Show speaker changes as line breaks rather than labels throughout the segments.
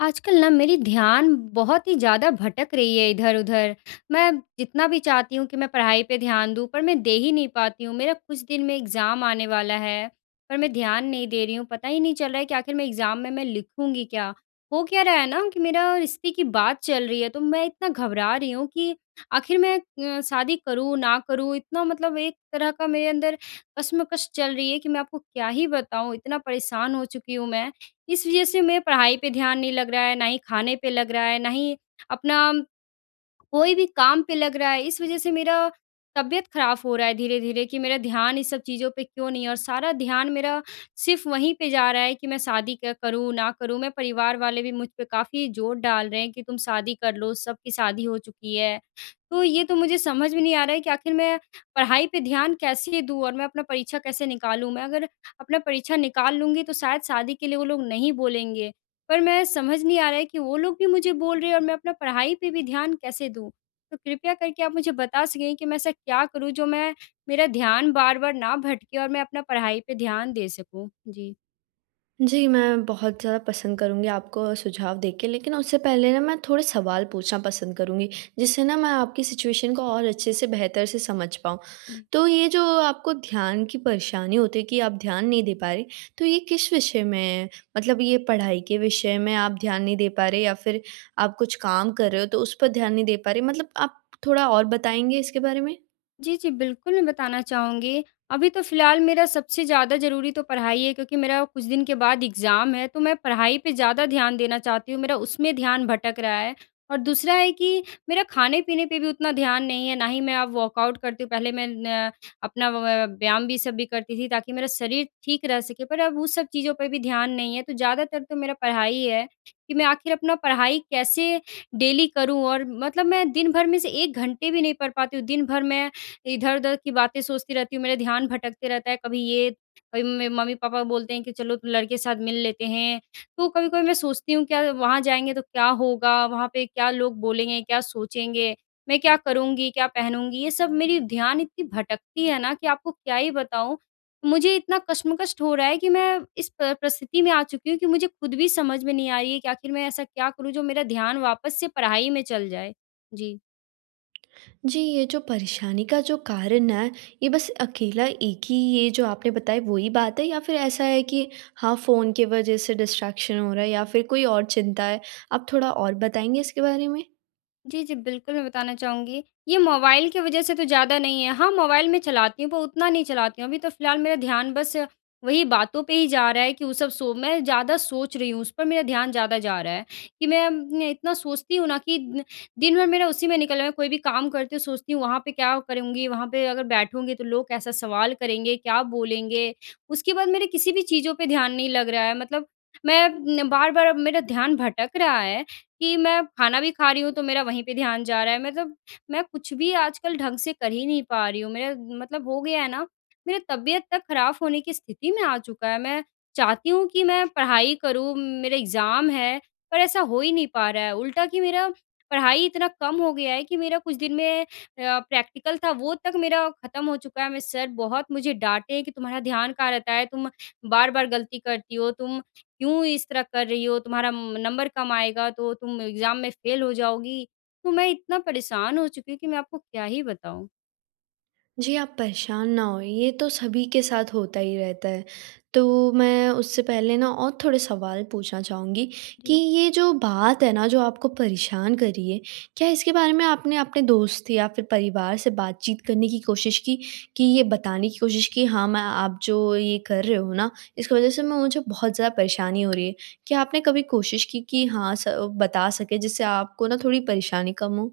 आजकल ना मेरी ध्यान बहुत ही ज़्यादा भटक रही है इधर-उधर। मैं जितना भी चाहती हूँ कि मैं पढ़ाई पे ध्यान दूँ, पर मैं दे ही नहीं पाती हूँ। मेरा कुछ दिन में एग्ज़ाम आने वाला है, पर मैं ध्यान नहीं दे रही हूँ। पता ही नहीं चल रहा है कि आखिर मैं एग्ज़ाम में मैं लिखूँगी क्या? हो क्या रहा है ना कि मेरा रिश्ते की बात चल रही है, तो मैं इतना घबरा रही हूँ कि आखिर मैं अ, शादी करूँ, ना करूँ? इतना मतलब एक तरह का मेरे अंदर कशमकश चल रही है कि मैं आपको क्या ही बताऊँ। इतना परेशान हो चुकी हूँ मैं। इस वज़ह से मेरा पढ़ाई पे ध्यान नहीं लग रहा है, ना ही खाने पे लग रहा है, ना ही अपना कोई भी काम पे लग रहा है। इस वज़ह से मेरा तबीयत ख़राब हो रहा है धीरे-धीरे, कि मेरा ध्यान इन सब चीज़ों पे क्यों नहीं है? और सारा ध्यान मेरा सिर्फ़ वहीं पे जा रहा है कि मैं शादी क्या करूँ, ना करूँ? मैं परिवार वाले भी मुझ पे काफ़ी ज़ोर डाल रहे हैं कि, "तुम शादी कर लो, सबकी शादी हो चुकी है।" तो ये तो मुझे समझ में नहीं आ रहा है कि आखिर मैं पढ़ाई पे ध्यान कैसे दूँ और मैं अपना परीक्षा कैसे निकालूँ? मैं अगर अपना परीक्षा निकाल लूँगी, तो शायद शादी के लिए वो लोग नहीं बोलेंगे। पर मैं समझ नहीं आ रहा है कि वो लोग भी मुझे बोल रहे हैं और मैं अपना पढ़ाई पे भी ध्यान कैसे दूँ? तो कृपया करके आप मुझे बता सकेंगे कि मैं ऐसा क्या करूँ, जो मैं मेरा ध्यान बार-बार ना भटके और मैं अपना पढ़ाई पे ध्यान दे सकूँ? जी।
जी मैं बहुत ज़्यादा पसंद करूँगी आपको सुझाव दे के लेकिन उससे पहले न मैं थोड़े सवाल पूछना पसंद करूँगी। जिससे न मैं आपकी सिचुएशन को और अच्छे से बेहतर से समझ पाऊँ।
जी।
तो ये जो आपको ध्यान की परेशानी होती है कि आप ध्यान नहीं दे पा रही, तो ये किस विषय में है, मतलब ये पढ़ाई के विषय में आप ध्यान नहीं दे पा रहे या फ़िर आप कुछ काम कर रहे हो तो उस पर ध्यान नहीं दे पा रहे मतलब आप थोड़ा और बताएँगे इसके बारे में?
जी, जी बिल्कुल मैं बताना चाहूँगी। अभी तो फ़िलहाल मेरा सबसे ज़्यादा ज़रूरी तो पढ़ाई है क्योंकि मेरा कुछ दिन के बाद एग्ज़ाम है तो मैं पढ़ाई पे ज़्यादा ध्यान देना चाहती हूँ मेरा उसमें ध्यान भटक रहा है। और दूसरा है कि मेरा खाने-पीने पे भी उतना ध्यान नहीं है। ना ही मैं अब वर्कऑउट करती हूँ पहले मैं न अपना अ, व्यायाम भी सब भी करती थी ताकि मेरा शरीर ठीक रह सके पर अब उस सब चीज़ों पे भी ध्यान नहीं है। तो ज़्यादातर तो मेरा पढ़ाई है कि मैं आख़िर अपना पढ़ाई कैसे डेली करूँ और मतलब मैं दिन भर में से 1 घंटे भी नहीं पढ़ पाती हूँ। दिन भर मैं इधर-उधर की बातें सोचती रहती हूँ मेरा ध्यान भटकता रहता है कभी ये कभी में मम्मी-पापा बोलते हैं कि चलो लड़के के साथ मिल लेते हैं। तो कभी-कभी मैं सोचती हूँ कि वहाँ जाएँगे तो क्या होगा? वहाँ पे क्या लोग बोलेंगे? क्या सोचेंगे? मैं क्या करूँगी क्या पहनूँगी? ये सब मेरी ध्यान इतनी भटकती है ना कि आपको क्या ही बताऊँ? मुझे इतना कशमकश हो रहा है कि मैं इस प परिस्थिति में आ चुकी हूँ कि मुझे ख़ुद भी समझ में नहीं आ रही है कि आख़िर मैं ऐसा क्या करूँ जो मेरा ध्यान वापस से पढ़ाई में चल जाए, जी।
जी ये जो परेशानी का जो कारण है, ये बस अकेला एक ही ये जो आपने बताया वो ही बात है या फ़िर ऐसा है कि हाँ फ़ोन के वजह से डिस्ट्रैक्शन हो रहा है या फ़िर कोई और चिंता है? आप थोड़ा और बताएँगे इसके बारे में।
जी, जी बिल्कुल मैं बताना चाहूँगी ये मोबाइल की वजह से तो ज़्यादा नहीं है। हाँ मोबाइल में चलाती हूँ पर उतना नहीं चलाती हूँ। अभी तो फ़िलहाल मेरा ध्यान बस वही बातों पे ही जा रहा है कि वो सब सो मैं ज़्यादा सोच रही हूँ उस पर मेरा ध्यान ज़्यादा जा रहा है कि मैं अम न इतना सोचती हूँ ना कि दिन भर मेरा उसी में निकलना है। कोई भी काम करती हूँ सोचती हूँ वहाँ पे क्या करूँगी? वहाँ पे अगर बैठूँगी तो लोग कैसा सवाल करेंगे? क्या बोलेंगे? उसके बाद मेरे किसी भी चीज़ों पे ध्यान नहीं लग रहा है मतलब मैं न बार-बार अब मेरा ध्यान भटक रहा है कि मैं खाना भी खा रही हूँ, तो मेरा वहीं पे ध्यान जा रहा है। मतलब मैं कुछ भी आजकल ढँग से कर ही नहीं पा रही हूँ। मेरा मतलब हो गया है ना मेरी तबियत तक ख़राब होने की स्थिति में आ चुका है। मैं चाहती हूँ कि मैं पढ़ाई करूँ मेरे एग्ज़ाम हैं, पर ऐसा हो ही नहीं पा रहा है। उल्टा की मेरा पढ़ाई इतना कम हो गया है कि मेरा कुछ दिन में अ, प्रैक्टिकल था वो तक मेरा ख़त्म हो चुका है। मैं सर बहुत मुझे डाँटे हैं कि तुम्हारा ध्यान कहाँ रहता है? तुम बार-बार गलती करती हो तुम क्यों इस तरह कर रही हो? तुम्हारा म नंबर कम आएगा तो तुम एग्ज़ाम में फ़ेल हो जाओगी। तो मैं इतना परेशान हो चुकी हूँ कि मैं आपको क्या ही बताऊँ?
जी आप परेशान ना हों ये तो सभी के साथ होता ही रहता है। तो मैं उससे पहले न और थोड़े सवाल पूछना चाहूँगी, कि
जी।
ये जो बात है न जो आपको परेशान कर रही है, क्या इसके बारे में आपने अपने दोस्त या फिर परिवार से बातचीत करने की कोशिश की, कि ये बताने की कोशिश की हाँ मैं आप जो ये कर रहे हो न इसकी वजह से मैं मुझे बहुत ज़्यादा परेशानी हो रही है? क्या आपने कभी कोशिश की कि हाँ स बता सकें जिससे आपको न थोड़ी परेशानी कम हो?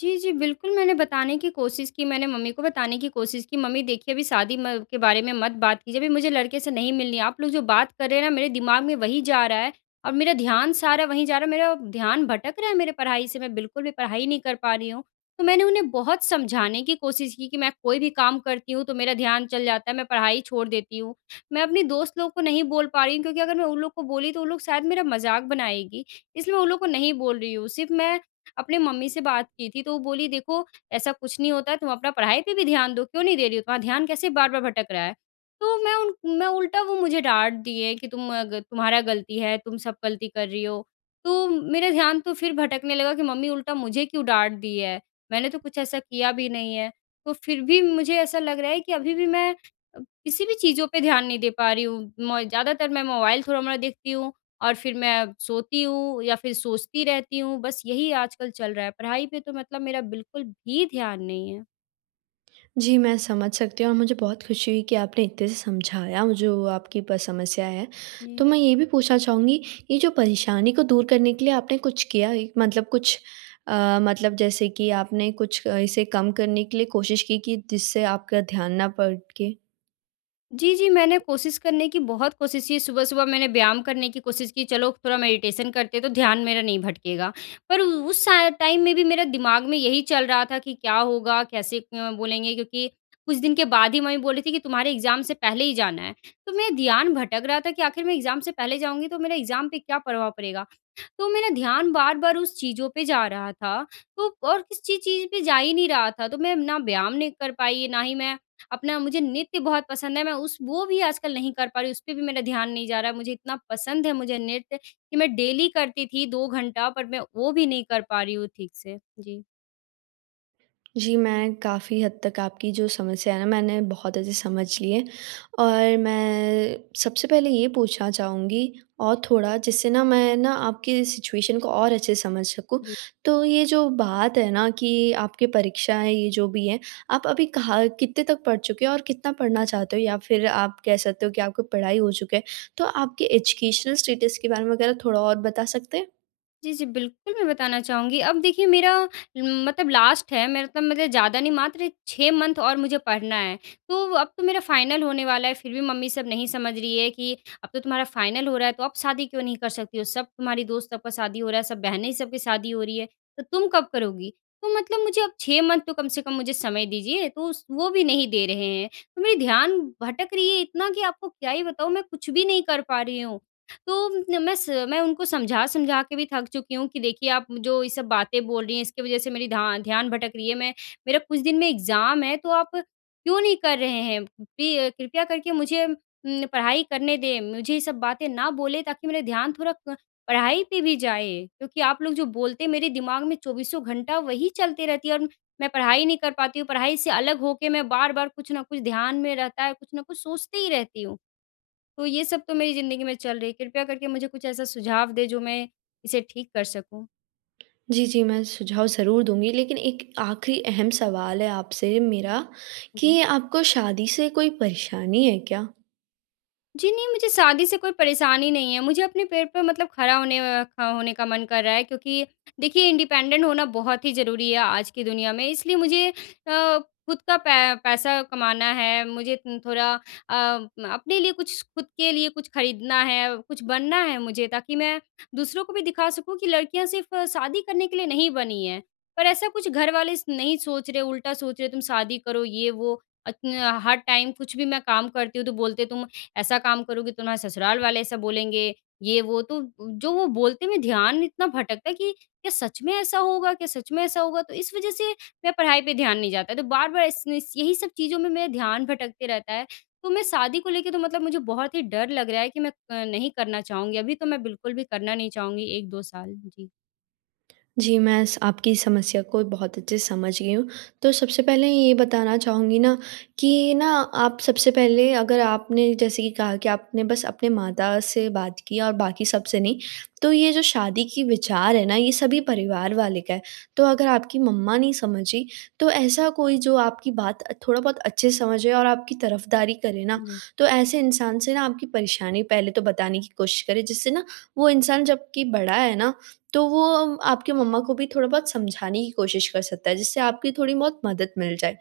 जी, जी बिल्कुल मैंने बताने की कोशिश की। मैंने मम्मी को बताने की कोशिश की, मम्मी देखिए अभी शादी म के बारे में मत बात कीजिए अभी मुझे लड़के से नहीं मिलनी है। आप लोग जो बात कर रहे हैं न मेरे दिमाग में वही जा रहा है और मेरा ध्यान सारा वहीं जा रहा है, मेरा ध्यान भटक रहा है मेरे पढ़ाई से। मैं बिल्कुल भी पढ़ाई नहीं कर पा रही हूँ। तो मैंने उन्हें बहुत समझाने की कोशिश की कि मैं कोई भी काम करती हूँ, तो मेरा ध्यान चल जाता है मैं पढ़ाई छोड़ देती हूँ। मैं अपनी दोस्त लोग को नहीं बोल पा रही हूँ क्योंकि अगर मैं उन लोग को बोली, तो वो लोग शायद मेरा मज़ाक बनाएगी इसलिए मैं उन लोगों को नहीं बोल रही हूँ। सिर्फ़ मैं अपने मम्मी से बात की थी, तो वो बोली देखो ऐसा कुछ नहीं होता, तुम अपना पढ़ाई पे भी ध्यान दो, क्यों नहीं दे रही हो? तुम्हारा ध्यान कैसे बार-बार भटक रहा है? तो मैं उन मैं उल्टा वो मुझे डाँट दिए कि तुम अ ग तुम्हारा गलती है तुम सब गलती कर रही हो। तो मेरा ध्यान तो फिर भटकने लगा कि मम्मी उल्टा मुझे क्यों डाँट दी है, मैंने तो कुछ ऐसा किया भी नहीं है। तो फिर भी मुझे ऐसा लग रहा है कि अभी भी मैं, किसी भी चीज़ों पे ध्यान नहीं दे पा रही हूँ। मैं ज़्यादातर मैं मोबाइल थोड़ा-मोड़ा देखती हूँ और फिर मैं सोती हूँ या फिर सोचती रहती हूँ। बस यही आजकल चल रहा है। पढ़ाई पे तो मतलब मेरा बिल्कुल भी ध्यान नहीं है।
जी, मैं समझ सकती हूँ और मुझे बहुत खुशी हुई कि आपने इत्ते से समझाया जो आपकी प समस्या है।
जी।
तो मैं ये भी पूछना चाहूँगी, ये जो परेशानी को दूर करने के लिए आपने कुछ किया है मतलब कुछ अ, मतलब जैसे कि आपने कुछ अ, इसे कम करने के लिए कोशिश की कि जिससे आपका ध्यान ना भटके?
जी, जी, मैंने कोशिश करने की बहुत कोशिश की, सुबह-सुबह मैंने व्यायाम करने की कोशिश की, चलो थोड़ा मेडिटेशन करते हैं तो ध्यान मेरा नहीं भटकेगा। पर उ उस सा टाइम में भी मेरा दिमाग में यही चल रहा था कि क्या होगा कैसे अ, बोलेंगे क्योंकि कुछ दिन के बाद ही मम्मी बोल रही थी कि, "तुम्हारे एग्ज़ाम से पहले ही जाना है।" तो मैं ध्यान भटक रहा था कि आखिर मैं एग्ज़ाम से पहले जाऊँगी तो मेरा एग्ज़ाम पे क्या प्रभाव पड़ेगा। तो मेरा ध्यान बार-बार उस चीज़ों पे जा रहा था तो और किसी चीज़ पे जा ही नहीं रहा था। तो मैं ना व्यायाम नहीं कर पाई, ना ही मैं अपना मुझे नृत्य बहुत पसंद है, मैं उस वो भी आजकल नहीं कर पा रही, उसपे भी मेरा ध्यान नहीं जा रहा। मुझे इतना पसंद है मुझे नृत्य, कि मैं डेली करती थी 2 घंटा पर मैं वो भी नहीं कर पा रही हूँ ठीक से। जी।
जी, मैं काफ़ी हद तक आपकी जो समस्या है ना मैंने बहुत अच्छे समझ ली है, और मैं सबसे पहले ये पूछना चाहूँगी और थोड़ा जिससे ना मैं ना आपकी सिचुएशन को और अच्छे से समझ सकूँ।
जी।
तो ये जो बात है ना कि आपकी परीक्षाएँ ये जो भी हैं, आप अभी कहाँ कितने तक पढ़ चुके हो और कितना पढ़ना चाहते हो? या फिर आप कह सकते हो कि आपको पढ़ाई हो चुका है, तो आपके एजुकेशनल स्टेटस के बारे में अगर आप थोड़ा और बता सकते हैं?
जी, जी बिल्कुल मैं बताना चाहूँगी। अब देखिए मेरा म मतलब लास्ट है। मेरा तो मतलब ज़्यादा नहीं मात्र 6 मंथ और मुझे पढ़ना है। तो अब तो मेरा फ़ाइनल होने वाला है फिर भी मम्मी सब नहीं समझ रही हैं कि अब तो तुम्हारा फ़ाइनल हो रहा है तो अब शादी क्यों नहीं कर सकती हो? सब तुम्हारी दोस्त सब का शादी हो रहा है, सब बहनें सब की शादी हो रही है, तो तुम कब करोगी? तो मतलब मुझे अब 6 मंथ तो कम से कम मुझे समय दीजिए तो स उस वो भी नहीं दे रहे हैं। तो मेरी ध्यान भटक रही है इतना कि आपको क्या ही बताऊँ मैं कुछ भी नहीं कर पा रही हूँ। तो म मैं स मैं उनको समझा-समझा के भी थक चुकी हूँ कि देखिए आप जो ये सब बातें बोल रही हैं इसकी वजह से मेरी ध्या ध्यान भटक रही है। मैं मेरा कुछ दिन में एग्ज़ाम है तो आप क्यों नहीं कर रहे हैं? पे कृपया करके मुझे उम, पढ़ाई करने दें। मुझे ये सब बातें ना बोलें ताकि मेरा ध्यान थोड़ा क पढ़ाई पे भी जाए क्योंकि आप लोग जो बोलते हैं मेरे दिमाग में 24सों घंटा वही चलते रहती है और मैं पढ़ाई नहीं कर पाती हूँ। पढ़ाई से अलग होके मैं बार-बार कुछ न कुछ ध्यान में रहता है, कुछ न कुछ सोचती ही रहती हूँ। तो ये सब तो मेरी ज़िंदगी में चल रही है। कृपया करके मुझे कुछ ऐसा सुझाव दें जो मैं इसे ठीक कर सकूँ?
जी, जी, मैं सुझाव ज़रूर दूँगी, लेकिन एक आखिरी अहम सवाल है आपसे मेरा,
जी।
कि आपको शादी से कोई परेशानी है क्या?
जी, नहीं, मुझे शादी से कोई परेशानी नहीं है। मुझे अपने पैर पर मतलब खड़ा होने अ, का होने का मन कर रहा है क्योंकि देखिए, इंडिपेंडेंट होना बहुत ही ज़रूरी है आज की दुनिया में। इसलिए मुझे अ, खुद का पै पैसा कमाना है, मुझे तिन थोड़ा अ, अपने लिए कुछ खुद के लिए कुछ खरीदना है, कुछ बनना है मुझे ताकि मैं दूसरों को भी दिखा सकूँ कि लड़कियाँ सिर्फ़ शादी करने के लिए नहीं बनी हैं। पर ऐसा कुछ घर वाले नहीं सोच रहे, उल्टा सोच रहे, "तुम शादी करो, ये, वो।" अत्न अ, हर टाइम कुछ भी मैं काम करती हूँ, तो बोलते हैं, "तुम ऐसा काम करोगी, तुम्हारे ससुराल वाले ऐसा बोलेंगे, ये, वो।" तो उ, जो वो बोलते में ध्यान इतना भटकता है कि क्या सच में ऐसा होगा, क्या सच में ऐसा होगा? तो इस वजह से मैं पढ़ाई पे ध्यान नहीं जाता। तो बार-बार इस इस यही सब चीज़ों में मेरा ध्यान भटकते रहता है। तो मैं शादी को लेके तो मतलब मुझे बहुत ही डर लग रहा है कि मैं अ, नहीं करना चाहूँगी, अभी तो मैं बिल्कुल भी करना नहीं चाहूँगी 1-2 साल। जी।
जी, मैं स आपकी समस्या को बहुत अच्छे से समझ गई हूँ। तो सबसे पहले ये बताना चाहूँगी ना कि ना आप सबसे पहले अगर आपने जैसे कि कहा कि आपने बस अपने माता से बात किया और बाकी सबसे नहीं। तो ये जो शादी की विचार है ना, ये सभी परिवार वाले का है। तो अगर आपकी मम्मा नहीं समझी, तो ऐसा कोई जो आपकी बात अ, थोड़ा बहुत अच्छे से समझे और आपकी तरफदारी करे ना,
जी।
तो ऐसे इंसान से ना आपकी परेशानी पहले तो बताने की कोशिश करें, जिससे ना वो इंसान जबकि बड़ा है ना, तो वो अ, आपकी मम्मा को भी थोड़ा बहुत समझाने की कोशिश कर सकता है, जिससे आपकी थोड़ी बहुत मदद मिल जाए।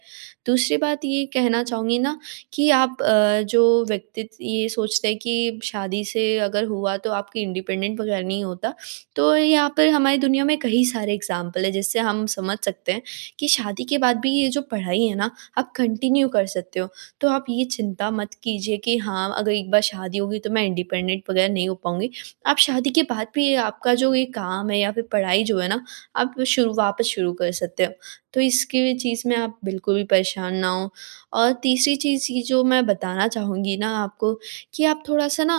दूसरी बात ये कहना चाहूँगी ना कि आप अ, जो व्यक्ति ये सोचता है कि शादी से अगर हुआ, तो आपकी इंडिपेंडेंट वग़ैरह नहीं होता। तो यहाँ पर हमारी दुनिया में कहीं सारे एग्ज़ाम्पल हैं, जिससे हम समझ सकते हैं कि शादी के बाद भी ये जो पढ़ाई है ना, आप कंटिन्यू कर सकते हो। तो आप ये चिंता मत कीजिए कि हाँ, अगर एक बार शादी हो गई तो मैं इंडिपेंडेंट वग़ैरह नहीं हो पाऊँगी। आप शादी के बाद भी ये आपका जो ये काम है या फिर पढ़ाई जो है ना, आप शुरू वापस शुरू कर सकते हो, तो इसके भी चीज़ में आप बिल्कुल भी परेशान ना हों। और तीसरी चीज़ इ जो मैं बताना चाहूँगी ना आपको कि आप थोड़ा-सा ना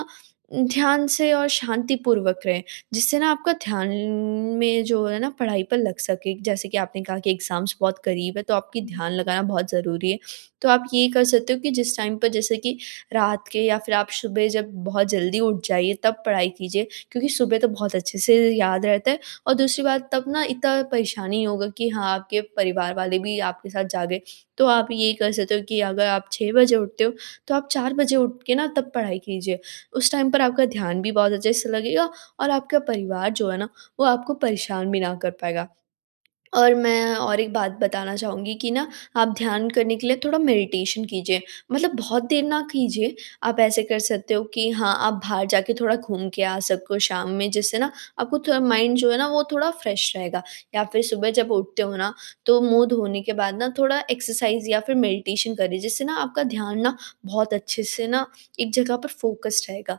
अ, ध्यान से और शांतिपूर्वक रहें, जिससे ना आपका ध्यान में जो है ना, पढ़ाई पर लग सके। जैसे कि आपने कहा कि एग्ज़ाम्स बहुत क़रीब हैं, तो आपकी
जी।
ध्यान लगाना बहुत ज़रूरी है। तो आप ये कर सकते हो कि जिस टाइम पर जैसे कि रात के या फिर आप सुबह जब बहुत जल्दी उठ जाइए, तब पढ़ाई कीजिए क्योंकि सुबह तो बहुत अच्छे से याद रहता है, और दूसरी बात तब ना इतना परेशानी इ होगा कि हाँ, आपके परिवार वाले भी आपके साथ जागें। तो आप ये कर सकते हो कि अगर आप 6 बजे उठते हो, तो आप 4 बजे उठ के ना तब पढ़ाई कीजिए। उस टाइम पर आपका ध्यान भी बहुत अच्छे से लगेगा, और आपका परिवार जो है ना, वो आपको परेशान भी ना कर पाएगा। और मैं और एक बात बताना चाहूँगी कि ना आप ध्यान करने के लिए थोड़ा मेडिटेशन कीजिए, मतलब बहुत देर ना कीजिए। आप ऐसे कर सकते हो कि हाँ, आप बाहर जाके थोड़ा घूम के आ सको शाम में, जिससे ना आपको थोड़ा माइंड जो है ना, वो थोड़ा फ्रेश रहेगा। या फिर सुबह जब उठते हो ना, तो मुँह धोने के बाद ना थोड़ा एक्सरसाइज़ या फिर मेडिटेशन करिए, जिससे ना आपका ध्यान ना बहुत अच्छे से ना एक जगह पर फोकस्ड रहेगा।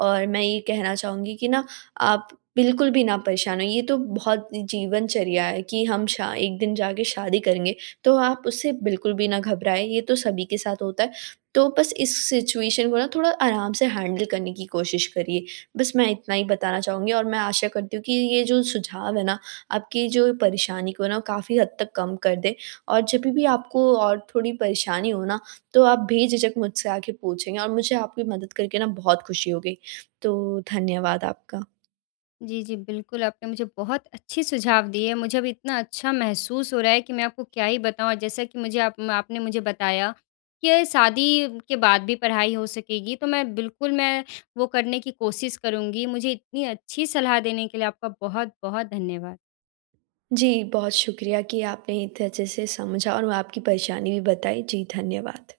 और मैं ये कहना चाहूँगी कि ना, आप बिल्कुल भी ना परेशान होइए, ये तो बहुत जीवनचर्या है कि हम श एक दिन जा के शादी करेंगे। तो आप उससे बिल्कुल भी ना घबराएँ, ये तो सभी के साथ होता है। तो बस इस सिचुएशन को ना थोड़ा आराम से हैंडल करने की कोशिश करिए। बस मैं इतना ही बताना चाहूँगी, और मैं आशा करती हूँ कि ये जो सुझाव हैं ना, आपकी जो परेशानी को ना काफ़ी हद तक कम कर दें। और जभी भी आपको और थोड़ी परेशानी हो ना, तो आप बेझिझक मुझसे आके पूछेंगे, और मुझे आपकी मदद करके ना बहुत खुशी होगी। तो, धन्यवाद आपका।
जी, जी, बिल्कुल, आपने मुझे बहुत अच्छे सुझाव दिए। मुझे अभी इतना अच्छा महसूस हो रहा है कि मैं आपको क्या ही बताऊँ। जैसा कि मुझे आप आपने मुझे बताया कि शादी के बाद भी पढ़ाई हो सकेगी, तो मैं बिल्कुल, मैं वो करने की कोशिश करूँगी। मुझे इतनी अच्छी सलाह देने के लिए आपका बहुत-बहुत धन्यवाद।
जी, बहुत शुक्रिया कि आपने इतने अच्छे से समझा और वो आपकी परेशानी भी बताई। जी, धन्यवाद।